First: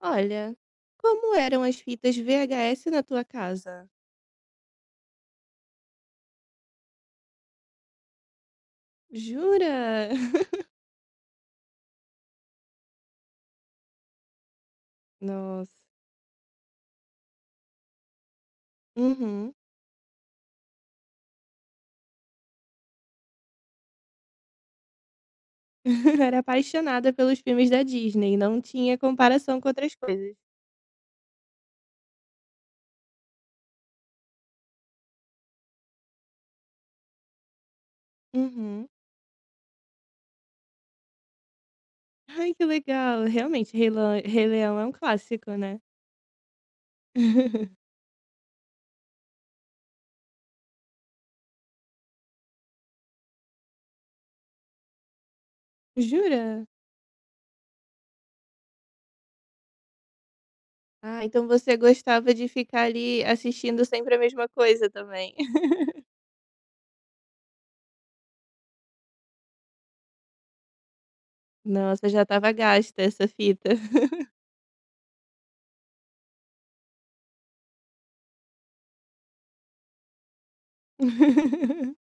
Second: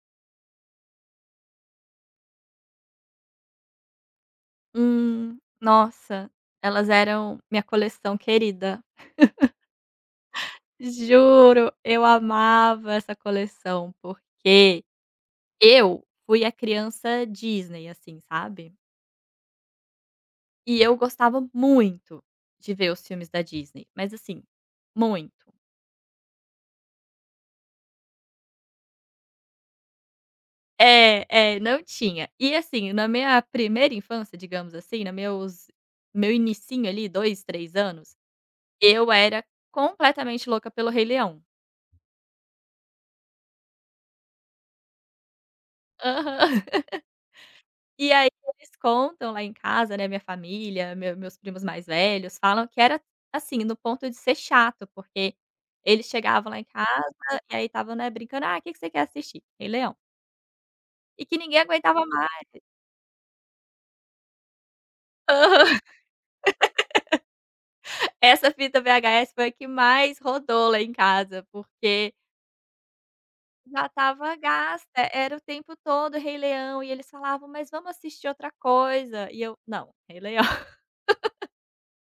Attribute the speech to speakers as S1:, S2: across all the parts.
S1: Olha, como eram as fitas VHS na tua casa?
S2: Nossa, elas eram minha coleção querida.
S1: Jura?
S2: Juro, eu amava essa coleção, porque
S1: Nossa.
S2: eu fui a criança Disney, assim, sabe.
S1: Uhum.
S2: E eu gostava muito de ver os filmes da Disney, mas assim, muito.
S1: Era apaixonada pelos filmes da Disney, não tinha comparação com outras coisas.
S2: É, é, não tinha. E assim, na minha primeira infância, digamos assim, na meus meu inicinho ali, 2, 3 anos,
S1: Uhum.
S2: eu era completamente louca pelo Rei Leão.
S1: Ai, que legal. Realmente, Rei Leão é um clássico, né?
S2: Aham. E aí eles contam lá em casa, né, minha família, meus primos mais velhos falam que era, assim, no ponto de ser chato, porque eles chegavam lá em
S1: Jura?
S2: casa e aí estavam, né, brincando: "Ah, o que que você quer assistir?" "Rei Leão". E
S1: Ah,
S2: que
S1: então
S2: ninguém
S1: você
S2: aguentava
S1: gostava
S2: mais.
S1: de ficar ali assistindo sempre a mesma coisa também.
S2: Essa fita VHS foi a que mais rodou lá em casa,
S1: Nossa,
S2: porque
S1: já estava gasta essa fita.
S2: já estava gasta, é, era o tempo todo Rei Leão e eles falavam: "Mas vamos assistir outra coisa". E eu: "Não, Rei Leão".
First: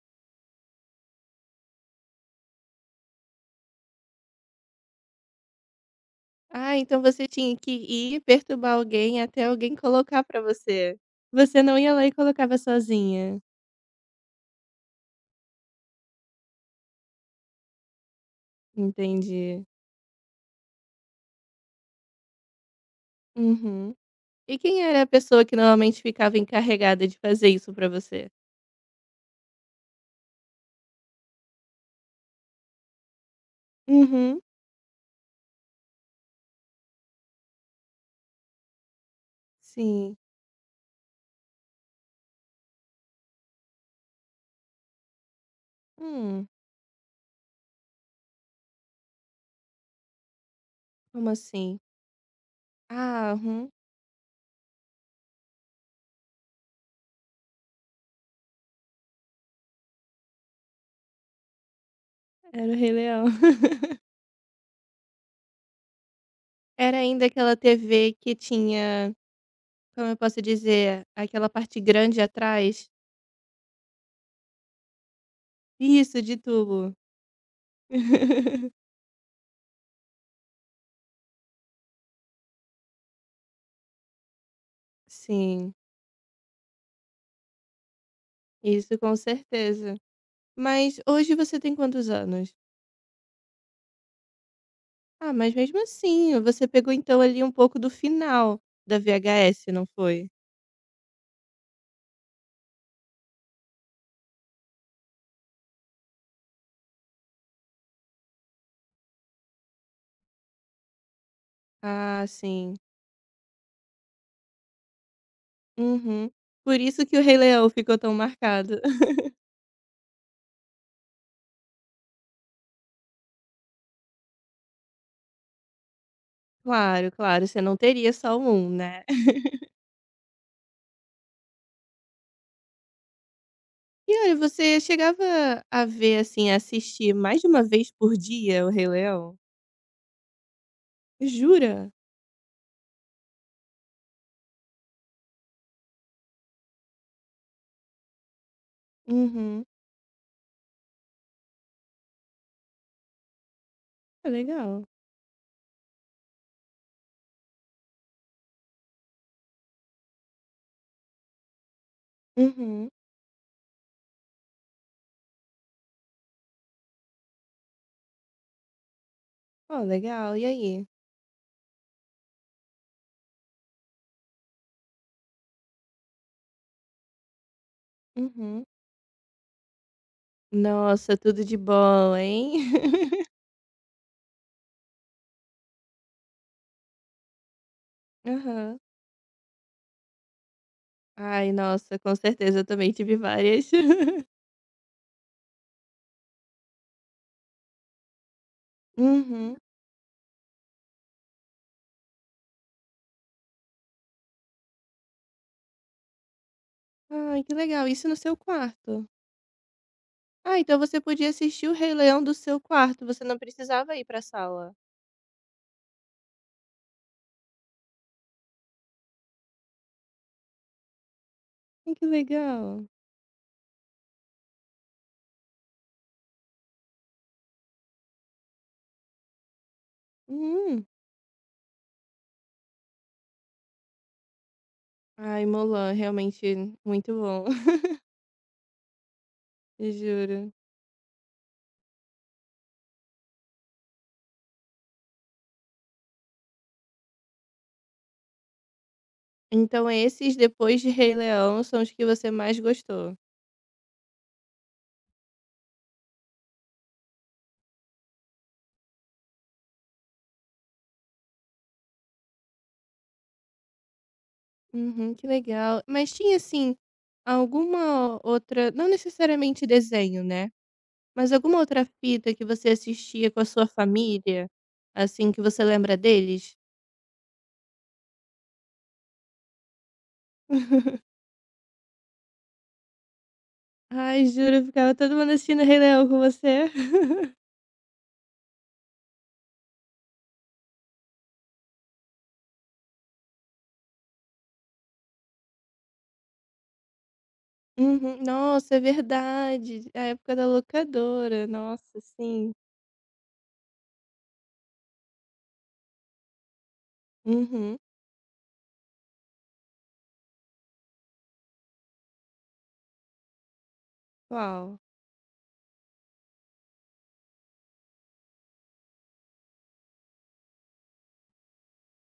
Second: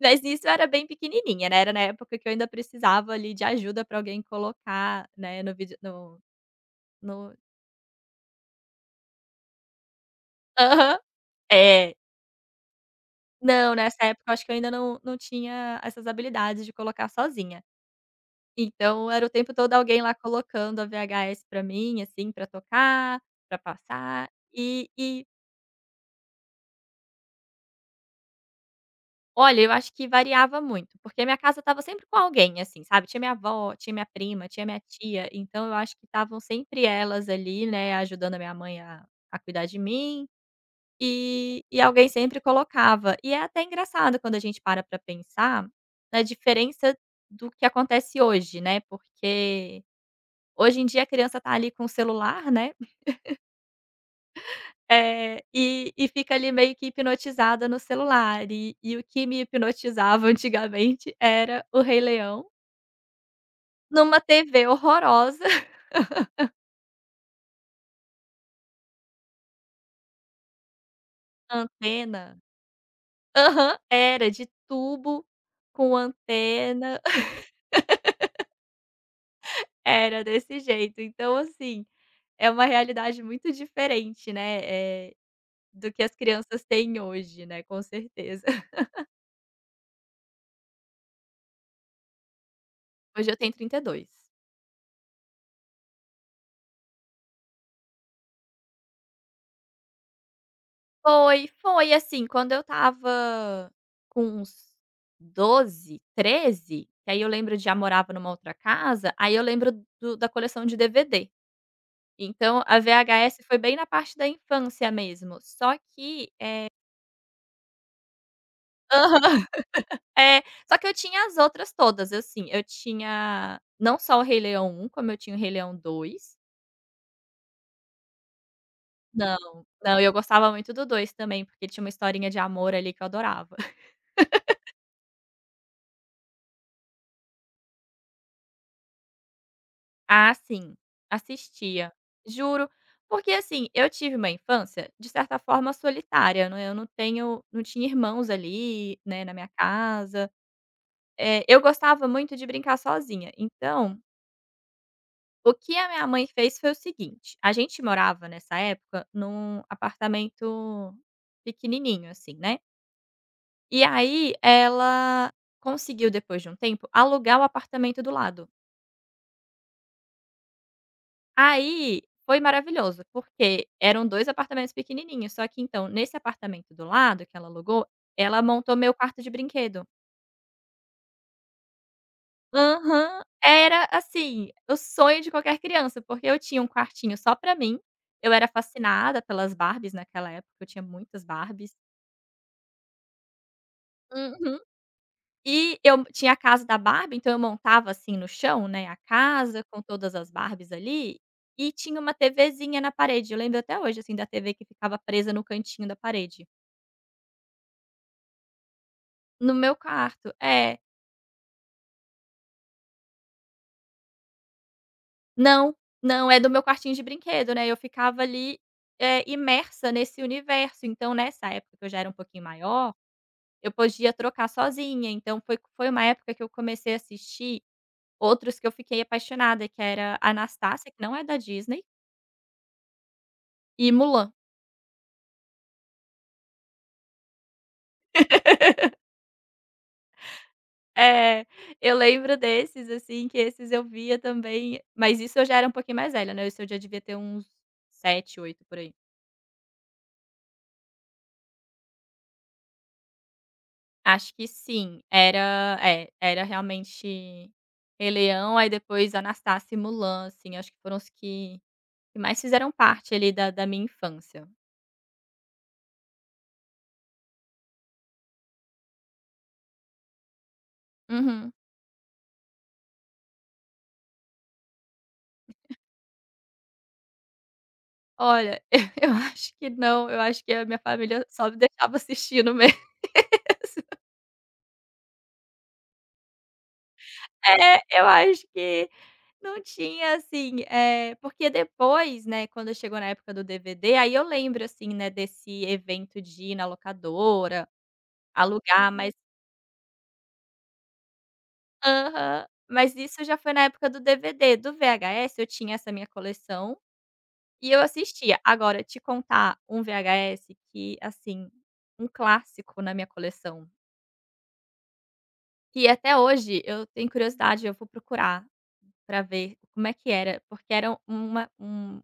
S2: Mas nisso eu era bem pequenininha, né, era na época que eu ainda precisava ali de ajuda pra alguém colocar, né, no vídeo
S1: Ah, então você
S2: no
S1: tinha que ir perturbar alguém até alguém colocar pra você.
S2: aham,
S1: Você não ia
S2: é.
S1: lá e colocava sozinha.
S2: Não, nessa época eu acho que eu ainda não tinha essas habilidades de colocar sozinha. Então era o tempo
S1: Entendi.
S2: todo alguém lá colocando a VHS pra mim, assim, pra tocar, pra
S1: Uhum.
S2: passar,
S1: E quem
S2: e
S1: era a
S2: e
S1: pessoa que normalmente ficava encarregada de fazer isso pra você?
S2: Olha, eu acho que variava muito, porque a minha casa estava sempre com alguém, assim, sabe. Tinha minha avó, tinha minha
S1: Uhum.
S2: prima, tinha minha tia, então eu acho que estavam sempre elas ali, né, ajudando a minha mãe a cuidar de
S1: Sim.
S2: mim, e alguém sempre colocava. E é até engraçado quando a gente para pra pensar na
S1: Hum,
S2: diferença do que acontece hoje, né, porque hoje em dia a
S1: como
S2: criança tá ali
S1: assim?
S2: com o celular, né.
S1: Ah, uhum.
S2: É, e fica ali meio que hipnotizada no celular e o que me hipnotizava antigamente era o Rei Leão,
S1: Era o Rei Leão.
S2: numa TV horrorosa.
S1: Era ainda aquela TV que tinha, como eu posso dizer, aquela parte grande
S2: Antena?
S1: atrás?
S2: Aham, era de tubo com
S1: Isso, de tubo.
S2: antena, era desse jeito. Então, assim, é uma realidade muito diferente, né, eh,
S1: Sim,
S2: do que as crianças têm hoje, né, com certeza.
S1: isso com certeza. Mas hoje você tem quantos anos?
S2: Hoje eu tenho 32.
S1: Ah, mas mesmo assim, você pegou então ali um pouco do final da VHS, não foi?
S2: Foi, foi, assim, quando eu estava com uns 12, 13, que aí eu lembro de já morava numa outra casa, aí eu lembro do da coleção de DVD.
S1: Ah,
S2: Então
S1: sim.
S2: a VHS foi bem na parte da infância mesmo, só
S1: Uhum.
S2: que.
S1: Por isso que o Rei Leão ficou tão marcado.
S2: Aham. É, só que eu tinha as outras todas, assim, eu tinha não só o Rei Leão 1, como eu tinha o Rei Leão 2.
S1: Claro, claro, você não teria só um, né?
S2: Não, não, eu gostava muito do 2 também, porque tinha uma historinha de amor ali que eu adorava.
S1: E olha, você chegava a ver, assim, a assistir mais de uma vez por dia o Rei Leão?
S2: Ah, sim,
S1: Jura?
S2: assistia. Juro, porque assim, eu tive uma infância, de certa forma, solitária, né, eu não tinha irmãos ali, né, na minha
S1: Uhum.
S2: casa. Eu gostava muito de brincar sozinha, então,
S1: Ah, legal.
S2: o que a minha mãe fez foi o seguinte: a gente morava nessa época num apartamento pequenininho, assim, né,
S1: Uhum.
S2: e aí ela conseguiu, depois de um tempo, alugar o apartamento do lado.
S1: Ó, legal. E aí?
S2: Aí, foi maravilhoso, porque eram 2 apartamentos pequenininhos, só que então, nesse apartamento do lado que ela alugou, ela
S1: Uhum.
S2: montou meu quarto de brinquedo.
S1: Nossa, tudo de bom, hein?
S2: Aham. Era, assim, o sonho de qualquer criança, porque eu tinha um quartinho só pra mim, eu era
S1: Aham.
S2: fascinada pelas Barbies naquela época, eu tinha muitas
S1: Ai,
S2: Barbies.
S1: nossa, com certeza eu também tive várias.
S2: Uhum. E eu tinha a casa da Barbie, então eu montava, assim, no chão, né, a
S1: Uhum.
S2: casa com todas as Barbies ali, e tinha uma TVzinha na parede. Eu lembro até hoje, assim, da TV que ficava presa no cantinho da parede.
S1: Ai, que legal, isso no seu quarto.
S2: No meu quarto.
S1: Ah,
S2: É.
S1: então você podia assistir o Rei Leão do seu quarto, você não precisava ir pra sala.
S2: Não, não, é do meu quartinho de brinquedo, né, eu ficava ali, imersa nesse universo. Então nessa época que eu
S1: Ai,
S2: já
S1: que
S2: era um pouquinho
S1: legal.
S2: maior, eu podia trocar sozinha, então foi uma época que eu comecei a assistir outros que eu fiquei apaixonada, que era
S1: Hum.
S2: Anastácia, que não é da Disney, e Mulan.
S1: Ai, Mulan, realmente muito bom, eu juro.
S2: É, eu lembro desses, assim, que esses eu via também, mas isso eu já era um pouquinho mais velha, né, isso eu já devia ter uns sete, oito por aí.
S1: Então esses, depois de Rei Leão, são os que você mais gostou?
S2: Acho que sim, era realmente Rei Leão, aí depois Anastácia e Mulan, assim, acho que foram os que mais fizeram parte ali da minha infância.
S1: Uhum, que legal. Mas tinha, assim, alguma outra não necessariamente desenho, né? Mas
S2: Uhum.
S1: alguma outra fita que você assistia com a sua família, assim, que você lembra deles?
S2: Olha, eu acho que não, eu acho que a minha família só me deixava assistindo mesmo.
S1: Ai, juro, eu ficava todo mundo assistindo Rei Leão com você.
S2: É, eu acho que não tinha, assim, é porque depois, né, quando chegou na época do DVD, aí eu lembro, assim, né, desse evento de ir na locadora,
S1: Uhum. Nossa, é
S2: alugar, uhum, mas
S1: verdade. A época da locadora. Nossa,
S2: aham.
S1: sim.
S2: Mas isso já foi na época do DVD. Do VHS eu tinha essa minha coleção e
S1: Uhum.
S2: eu assistia. Agora te contar um VHS que, assim, um clássico na minha coleção,
S1: Qual?
S2: que até hoje eu tenho curiosidade, eu vou procurar pra ver como é que era, porque era uma um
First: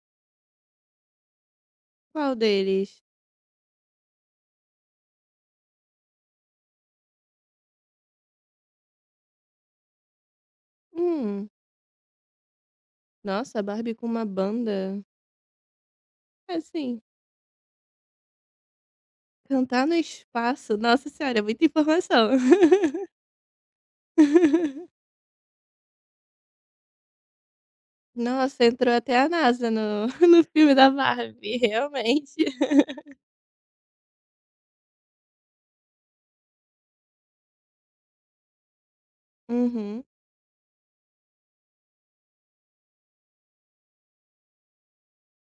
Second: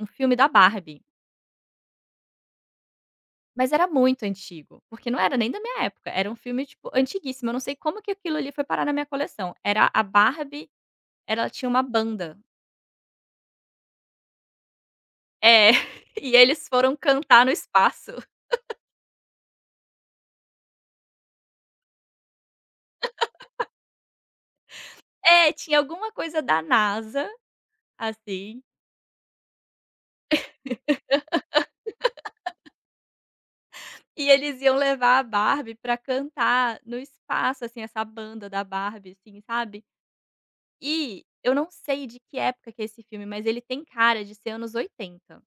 S2: um filme da Barbie.
S1: Qual deles?
S2: Mas era muito antigo, porque não era nem da minha época, era um filme, tipo, antiguíssimo, eu não sei como que aquilo ali foi parar na minha coleção. Era a Barbie,
S1: Hum.
S2: ela tinha uma banda.
S1: Nossa, a Barbie com uma banda.
S2: É, e eles foram
S1: Assim,
S2: cantar no espaço.
S1: cantar no espaço. Nossa senhora, é muita informação.
S2: É, tinha alguma coisa da NASA, assim,
S1: Nossa, entrou até a NASA no, no filme da Barbie, realmente.
S2: e eles iam levar a Barbie pra cantar no espaço, assim, essa banda da Barbie, assim, sabe.
S1: Uhum.
S2: E eu não sei de que época que é esse filme, mas ele tem cara de ser anos 80.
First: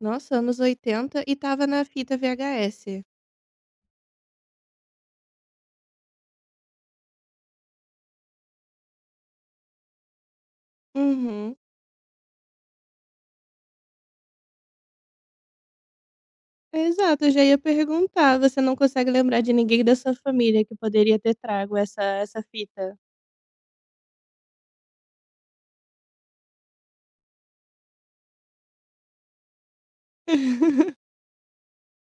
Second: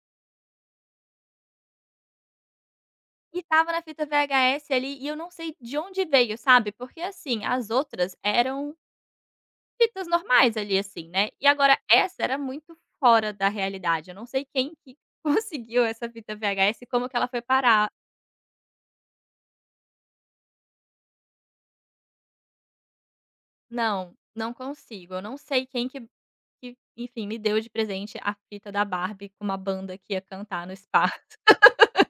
S1: Nossa, anos 80 e tava na fita VHS.
S2: E estava na fita VHS ali, e eu não sei de onde veio, sabe, porque, assim, as outras eram fitas normais ali, assim, né, e
S1: Uhum.
S2: agora essa era muito fora da realidade, eu não sei quem que conseguiu essa fita VHS e como que
S1: Exato,
S2: ela
S1: eu já
S2: foi
S1: ia
S2: parar.
S1: perguntar, você não consegue lembrar de ninguém da sua família que poderia ter trago essa fita?
S2: Não, não consigo, eu não sei quem que, enfim, me deu de presente a fita da Barbie com uma banda que ia cantar no spa.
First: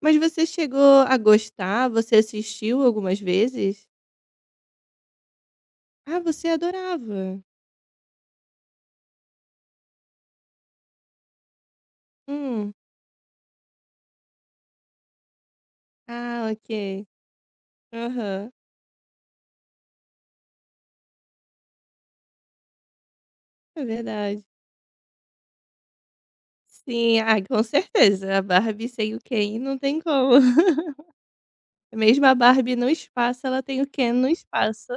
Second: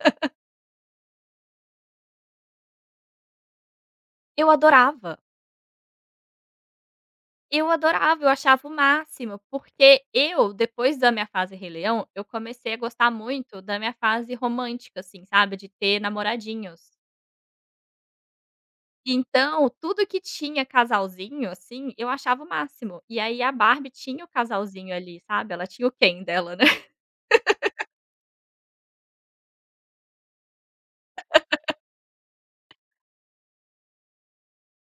S1: Mas você chegou a gostar? Você assistiu algumas vezes?
S2: Eu adorava.
S1: Ah, você adorava.
S2: Eu adorava, eu achava o máximo, porque eu, depois da minha fase Rei Leão, eu
S1: Hum.
S2: comecei a gostar muito da minha fase romântica, assim, sabe, de ter
S1: Ah,
S2: namoradinhos.
S1: ok. Aham.
S2: Então, tudo que tinha casalzinho, assim, eu achava o máximo. E aí a
S1: É
S2: Barbie tinha o
S1: verdade.
S2: casalzinho ali, sabe, ela tinha o Ken dela, né.
S1: Sim, ah, com certeza, a Barbie sem o Ken não tem como. Mesmo a Barbie no espaço, ela tem o Ken no espaço.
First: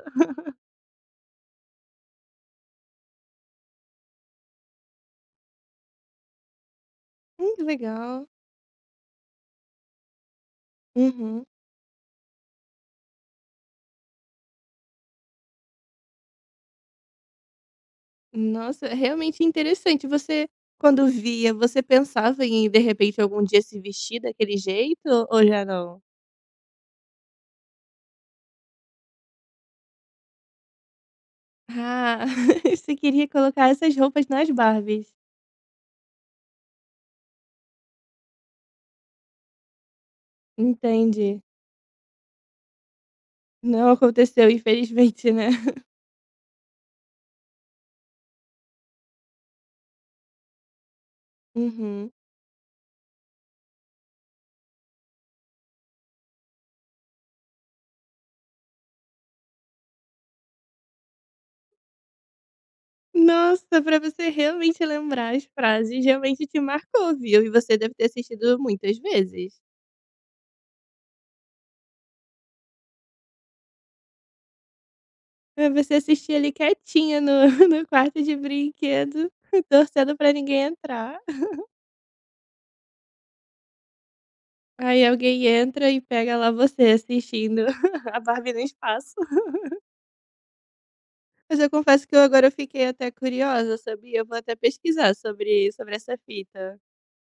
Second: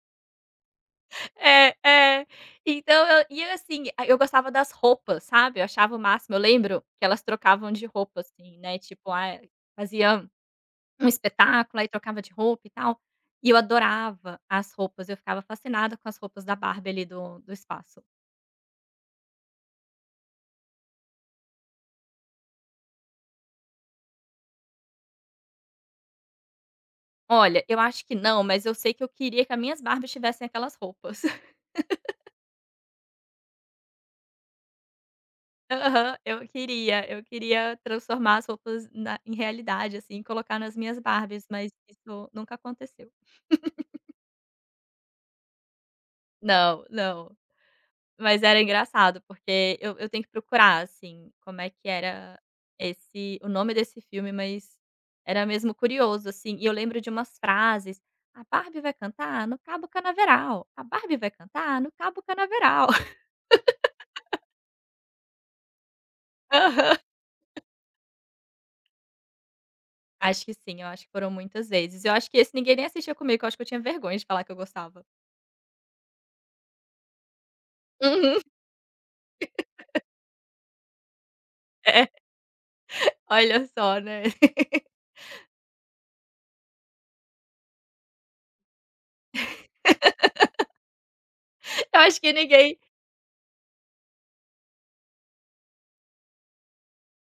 S2: É, é. Então eu e assim, a eu gostava das roupas, sabe, eu achava o máximo. Eu lembro que elas
S1: Que
S2: trocavam de roupa,
S1: legal.
S2: assim, né, tipo, ah, fazia um
S1: Uhum.
S2: espetáculo, aí trocava de roupa e tal. E eu adorava as roupas, eu ficava fascinada com as roupas da Barbie ali do espaço.
S1: Nossa, realmente interessante. Você, quando via, você pensava em, de repente, algum dia se vestir daquele jeito ou já não?
S2: Olha, eu acho que não, mas eu sei que eu queria que as minhas Barbies tivessem aquelas roupas.
S1: Ah, você queria colocar essas roupas nas Barbies.
S2: Aham, eu queria transformar as roupas na em realidade, assim, colocar nas minhas
S1: Entendi.
S2: Barbies, mas isso nunca aconteceu.
S1: Não aconteceu, infelizmente, né?
S2: Não, não. Mas era engraçado, porque eu tenho que procurar, assim, como é que
S1: Uhum.
S2: era esse o nome desse filme, mas era mesmo curioso, assim. E eu lembro de umas frases: "A Barbie vai cantar no Cabo Canaveral, a Barbie vai cantar no Cabo Canaveral".
S1: Nossa, pra você realmente lembrar as frases, realmente te
S2: Aham.
S1: marcou, viu? E você deve ter assistido muitas vezes.
S2: Acho que sim, eu acho que foram muitas vezes. Eu acho que esse ninguém nem assistia comigo, eu acho que eu tinha vergonha de falar que eu gostava.
S1: Pra você assistir ali quietinha no, no quarto de
S2: Uhum.
S1: brinquedo, torcendo pra ninguém entrar.
S2: É, olha só, né.
S1: Aí alguém entra e pega lá você assistindo a Barbie no espaço. Mas eu
S2: Eu
S1: confesso que
S2: acho
S1: eu
S2: que
S1: agora
S2: ninguém.
S1: fiquei até curiosa, sabia? Eu vou até pesquisar sobre essa fita.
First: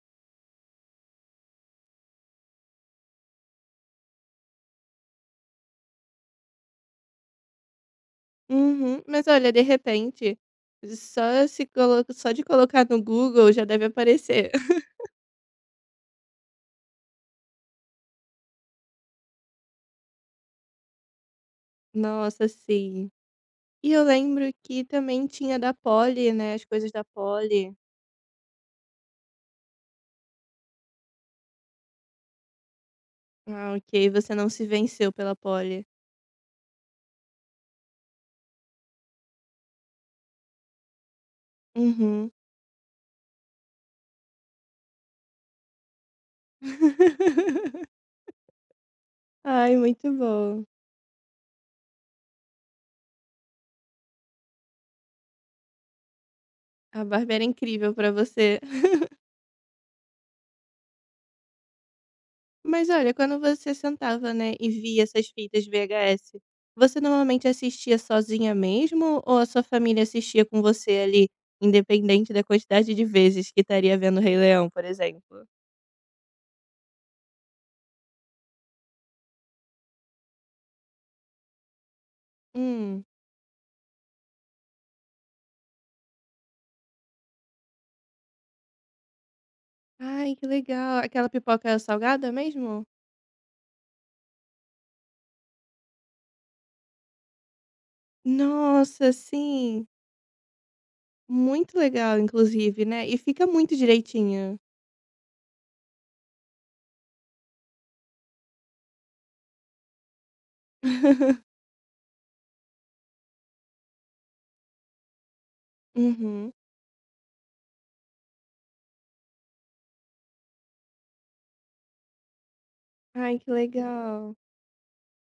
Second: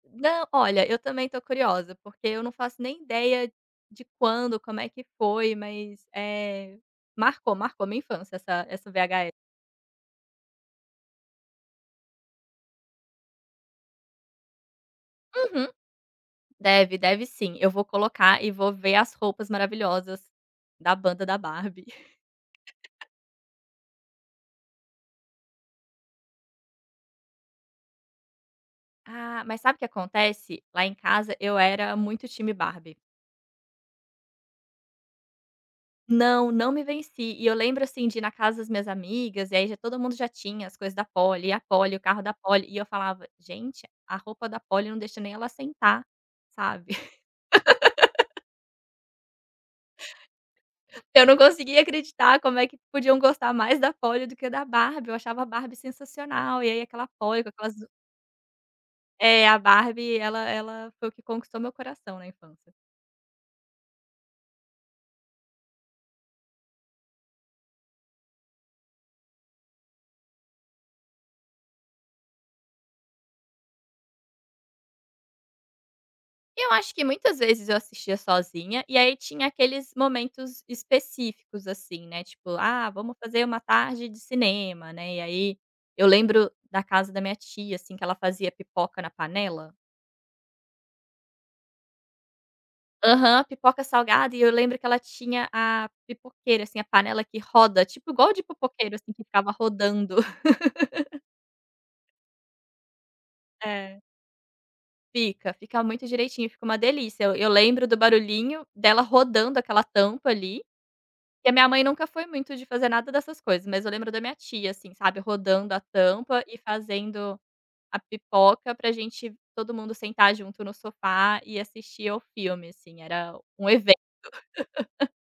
S2: Não, olha, eu também tô curiosa, porque eu não faço nem ideia de quando, como é que foi, mas, marcou, marcou minha infância essa
S1: Uhum. Mas
S2: VHS.
S1: olha, de repente, só de colocar no Google já deve aparecer.
S2: Uhum. Deve, deve sim. Eu vou colocar e vou ver as roupas maravilhosas da banda da Barbie.
S1: Nossa, sim. E eu lembro que também tinha da Polly, né? As coisas da Polly.
S2: Ah, mas sabe o que acontece? Lá em casa eu era muito time Barbie.
S1: Ah, ok. Você não se venceu pela Polly.
S2: Não, não me venci. E eu lembro, assim, de ir na casa das minhas amigas, e aí já todo mundo já tinha as coisas da Polly, e a Polly, o carro
S1: Uhum.
S2: da Polly, e eu falava: "Gente, a roupa da Polly não deixa nem ela sentar", sabe.
S1: Ai, muito bom.
S2: Eu não conseguia acreditar como é que podiam gostar mais da Polly do que da Barbie, eu achava a Barbie sensacional, e aí
S1: A
S2: aquela
S1: Barbie era
S2: Polly com aquelas.
S1: incrível pra você.
S2: É, a Barbie ela foi o que conquistou meu coração na infância.
S1: Mas olha, quando você sentava, né, e via essas fitas VHS, você normalmente assistia sozinha mesmo ou a sua família assistia com você ali, independente da quantidade de vezes que estaria vendo Rei Leão, por exemplo?
S2: Eu acho que muitas vezes eu assistia sozinha, e aí tinha aqueles momentos específicos, assim, né, tipo: "Ah,
S1: Hum.
S2: vamos fazer uma tarde de cinema", né, e aí eu lembro da casa da minha tia, assim, que ela fazia pipoca na panela.
S1: Ai, que legal. Aquela pipoca salgada mesmo?
S2: Aham, pipoca salgada e eu lembro que ela tinha a pipoqueira, assim, a panela que roda, tipo igual de pipoqueiro,
S1: Nossa,
S2: assim, que ficava
S1: sim.
S2: rodando.
S1: Muito legal, inclusive, né? E fica muito
S2: É,
S1: direitinho.
S2: fica, fica muito direitinho, fica uma delícia. Eu lembro do barulhinho dela rodando aquela tampa ali. E a minha mãe nunca foi muito de fazer nada dessas coisas, mas eu lembro da minha tia, assim, sabe, rodando a tampa
S1: Uhum.
S2: e fazendo a pipoca pra gente todo mundo sentar junto no sofá e assistir ao filme, assim, era
S1: Ai, que
S2: um evento.
S1: legal.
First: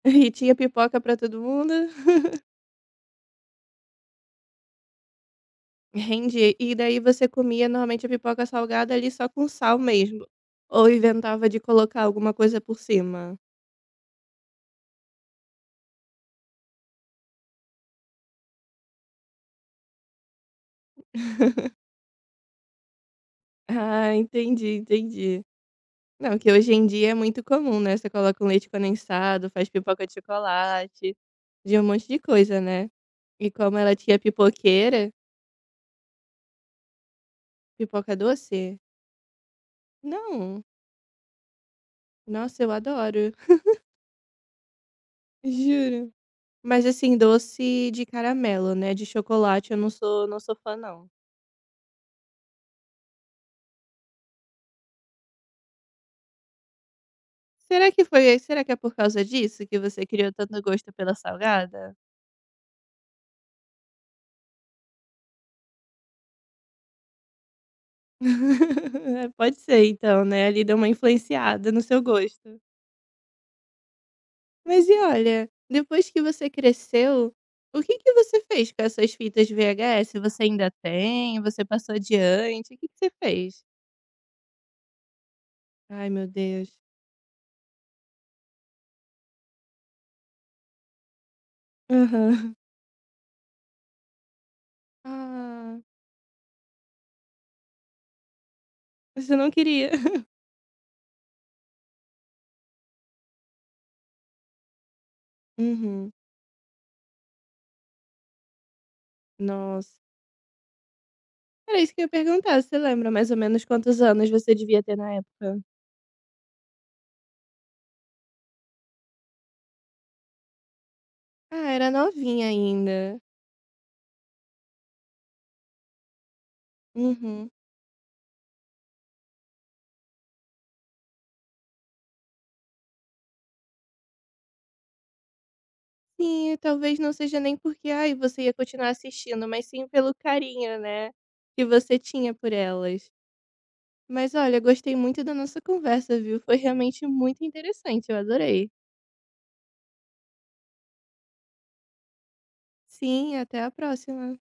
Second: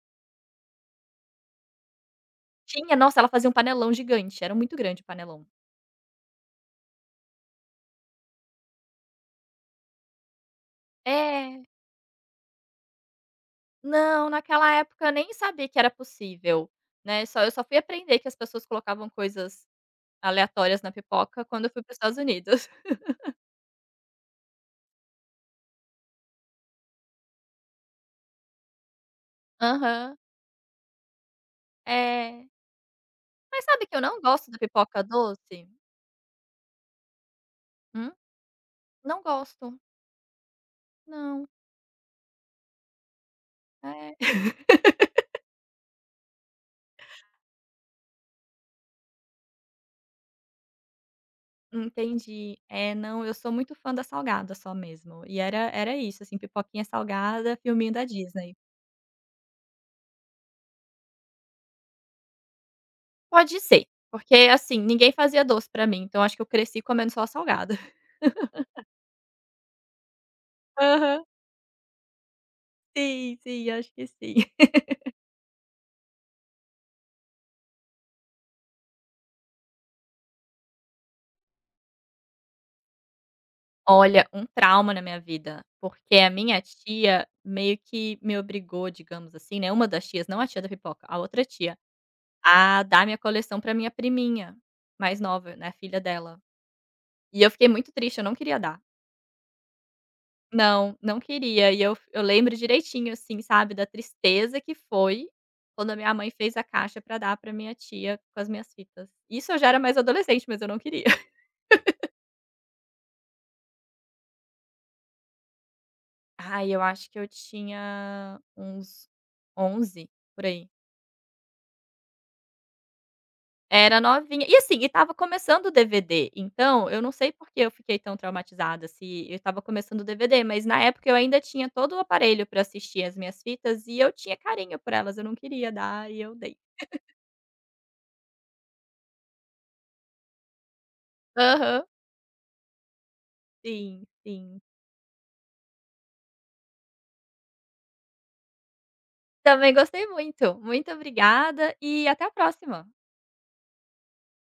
S1: E tinha pipoca pra todo mundo.
S2: Tinha nossa, ela fazia um panelão gigante, era muito grande o panelão.
S1: Rendia. E daí você comia normalmente a pipoca salgada ali só com sal mesmo, ou inventava de
S2: É.
S1: colocar alguma coisa por cima?
S2: Não, naquela época eu nem sabia que era possível, né, só fui aprender que as pessoas colocavam coisas aleatórias na pipoca quando eu fui para os Estados Unidos.
S1: Ah, entendi, entendi. Não, que hoje em dia é muito comum, né, você coloca um leite condensado, faz pipoca de
S2: Aham.
S1: chocolate, de um monte de
S2: É.
S1: coisa, né. E
S2: Mas
S1: como
S2: sabe que
S1: ela
S2: eu
S1: tinha
S2: não gosto da pipoca
S1: pipoqueira
S2: doce?
S1: pipoca doce?
S2: Não gosto.
S1: Não.
S2: Não.
S1: Nossa, eu adoro.
S2: É.
S1: Juro. Mas assim, doce de caramelo, né, de chocolate eu não sou fã não.
S2: Entendi. É, não, eu sou muito fã da salgada só mesmo. E era isso, assim, pipoquinha salgada,
S1: Será
S2: filminho da
S1: que foi
S2: Disney.
S1: será que é por causa disso que você criou tanto gosto pela salgada?
S2: Pode ser, porque, assim, ninguém fazia doce pra mim, então acho que eu cresci comendo só salgada.
S1: É, pode ser então, né, ali deu uma
S2: Aham.
S1: influenciada no seu gosto.
S2: Sim, sim, acho que sim.
S1: Mas e olha, depois que você cresceu, o que que você fez com essas fitas VHS? Você ainda tem? Você passou adiante? O que que você fez?
S2: Olha, um trauma na minha vida,
S1: Ai
S2: porque
S1: meu
S2: a minha
S1: Deus.
S2: tia meio que me obrigou, digamos assim, né, uma das tias, não a tia da pipoca, a outra tia,
S1: Aham.
S2: a dar minha coleção pra minha priminha mais nova, né,
S1: Ah,
S2: filha dela. E eu fiquei muito triste, eu não queria dar.
S1: você não queria.
S2: Não, não queria. E eu lembro direitinho, assim, sabe, da tristeza que foi quando a
S1: Uhum.
S2: minha mãe fez a caixa pra dar pra minha tia com as minhas fitas. Isso eu já era mais
S1: Nossa.
S2: adolescente, mas eu não queria.
S1: Era isso que eu ia perguntar, você lembra mais ou menos quantos anos você devia ter na época?
S2: Ai, eu acho que eu tinha uns 11 por aí.
S1: Ah, era novinha ainda.
S2: Era novinha. E assim, e tava começando o DVD, então eu não sei por
S1: Uhum.
S2: que eu fiquei tão traumatizada, se eu tava começando o DVD, mas na época eu ainda tinha todo o aparelho pra assistir as minhas fitas e eu tinha carinho por elas, eu não queria dar e eu
S1: Sim,
S2: dei.
S1: talvez não seja nem porque, ai, você ia continuar assistindo, mas sim pelo carinho, né, que
S2: Aham,
S1: você tinha por elas.
S2: sim,
S1: Mas olha,
S2: sim.
S1: gostei muito da nossa conversa, viu, foi realmente muito interessante, eu adorei.
S2: Também gostei muito. Muito obrigada e até a próxima.
S1: Sim, até a próxima.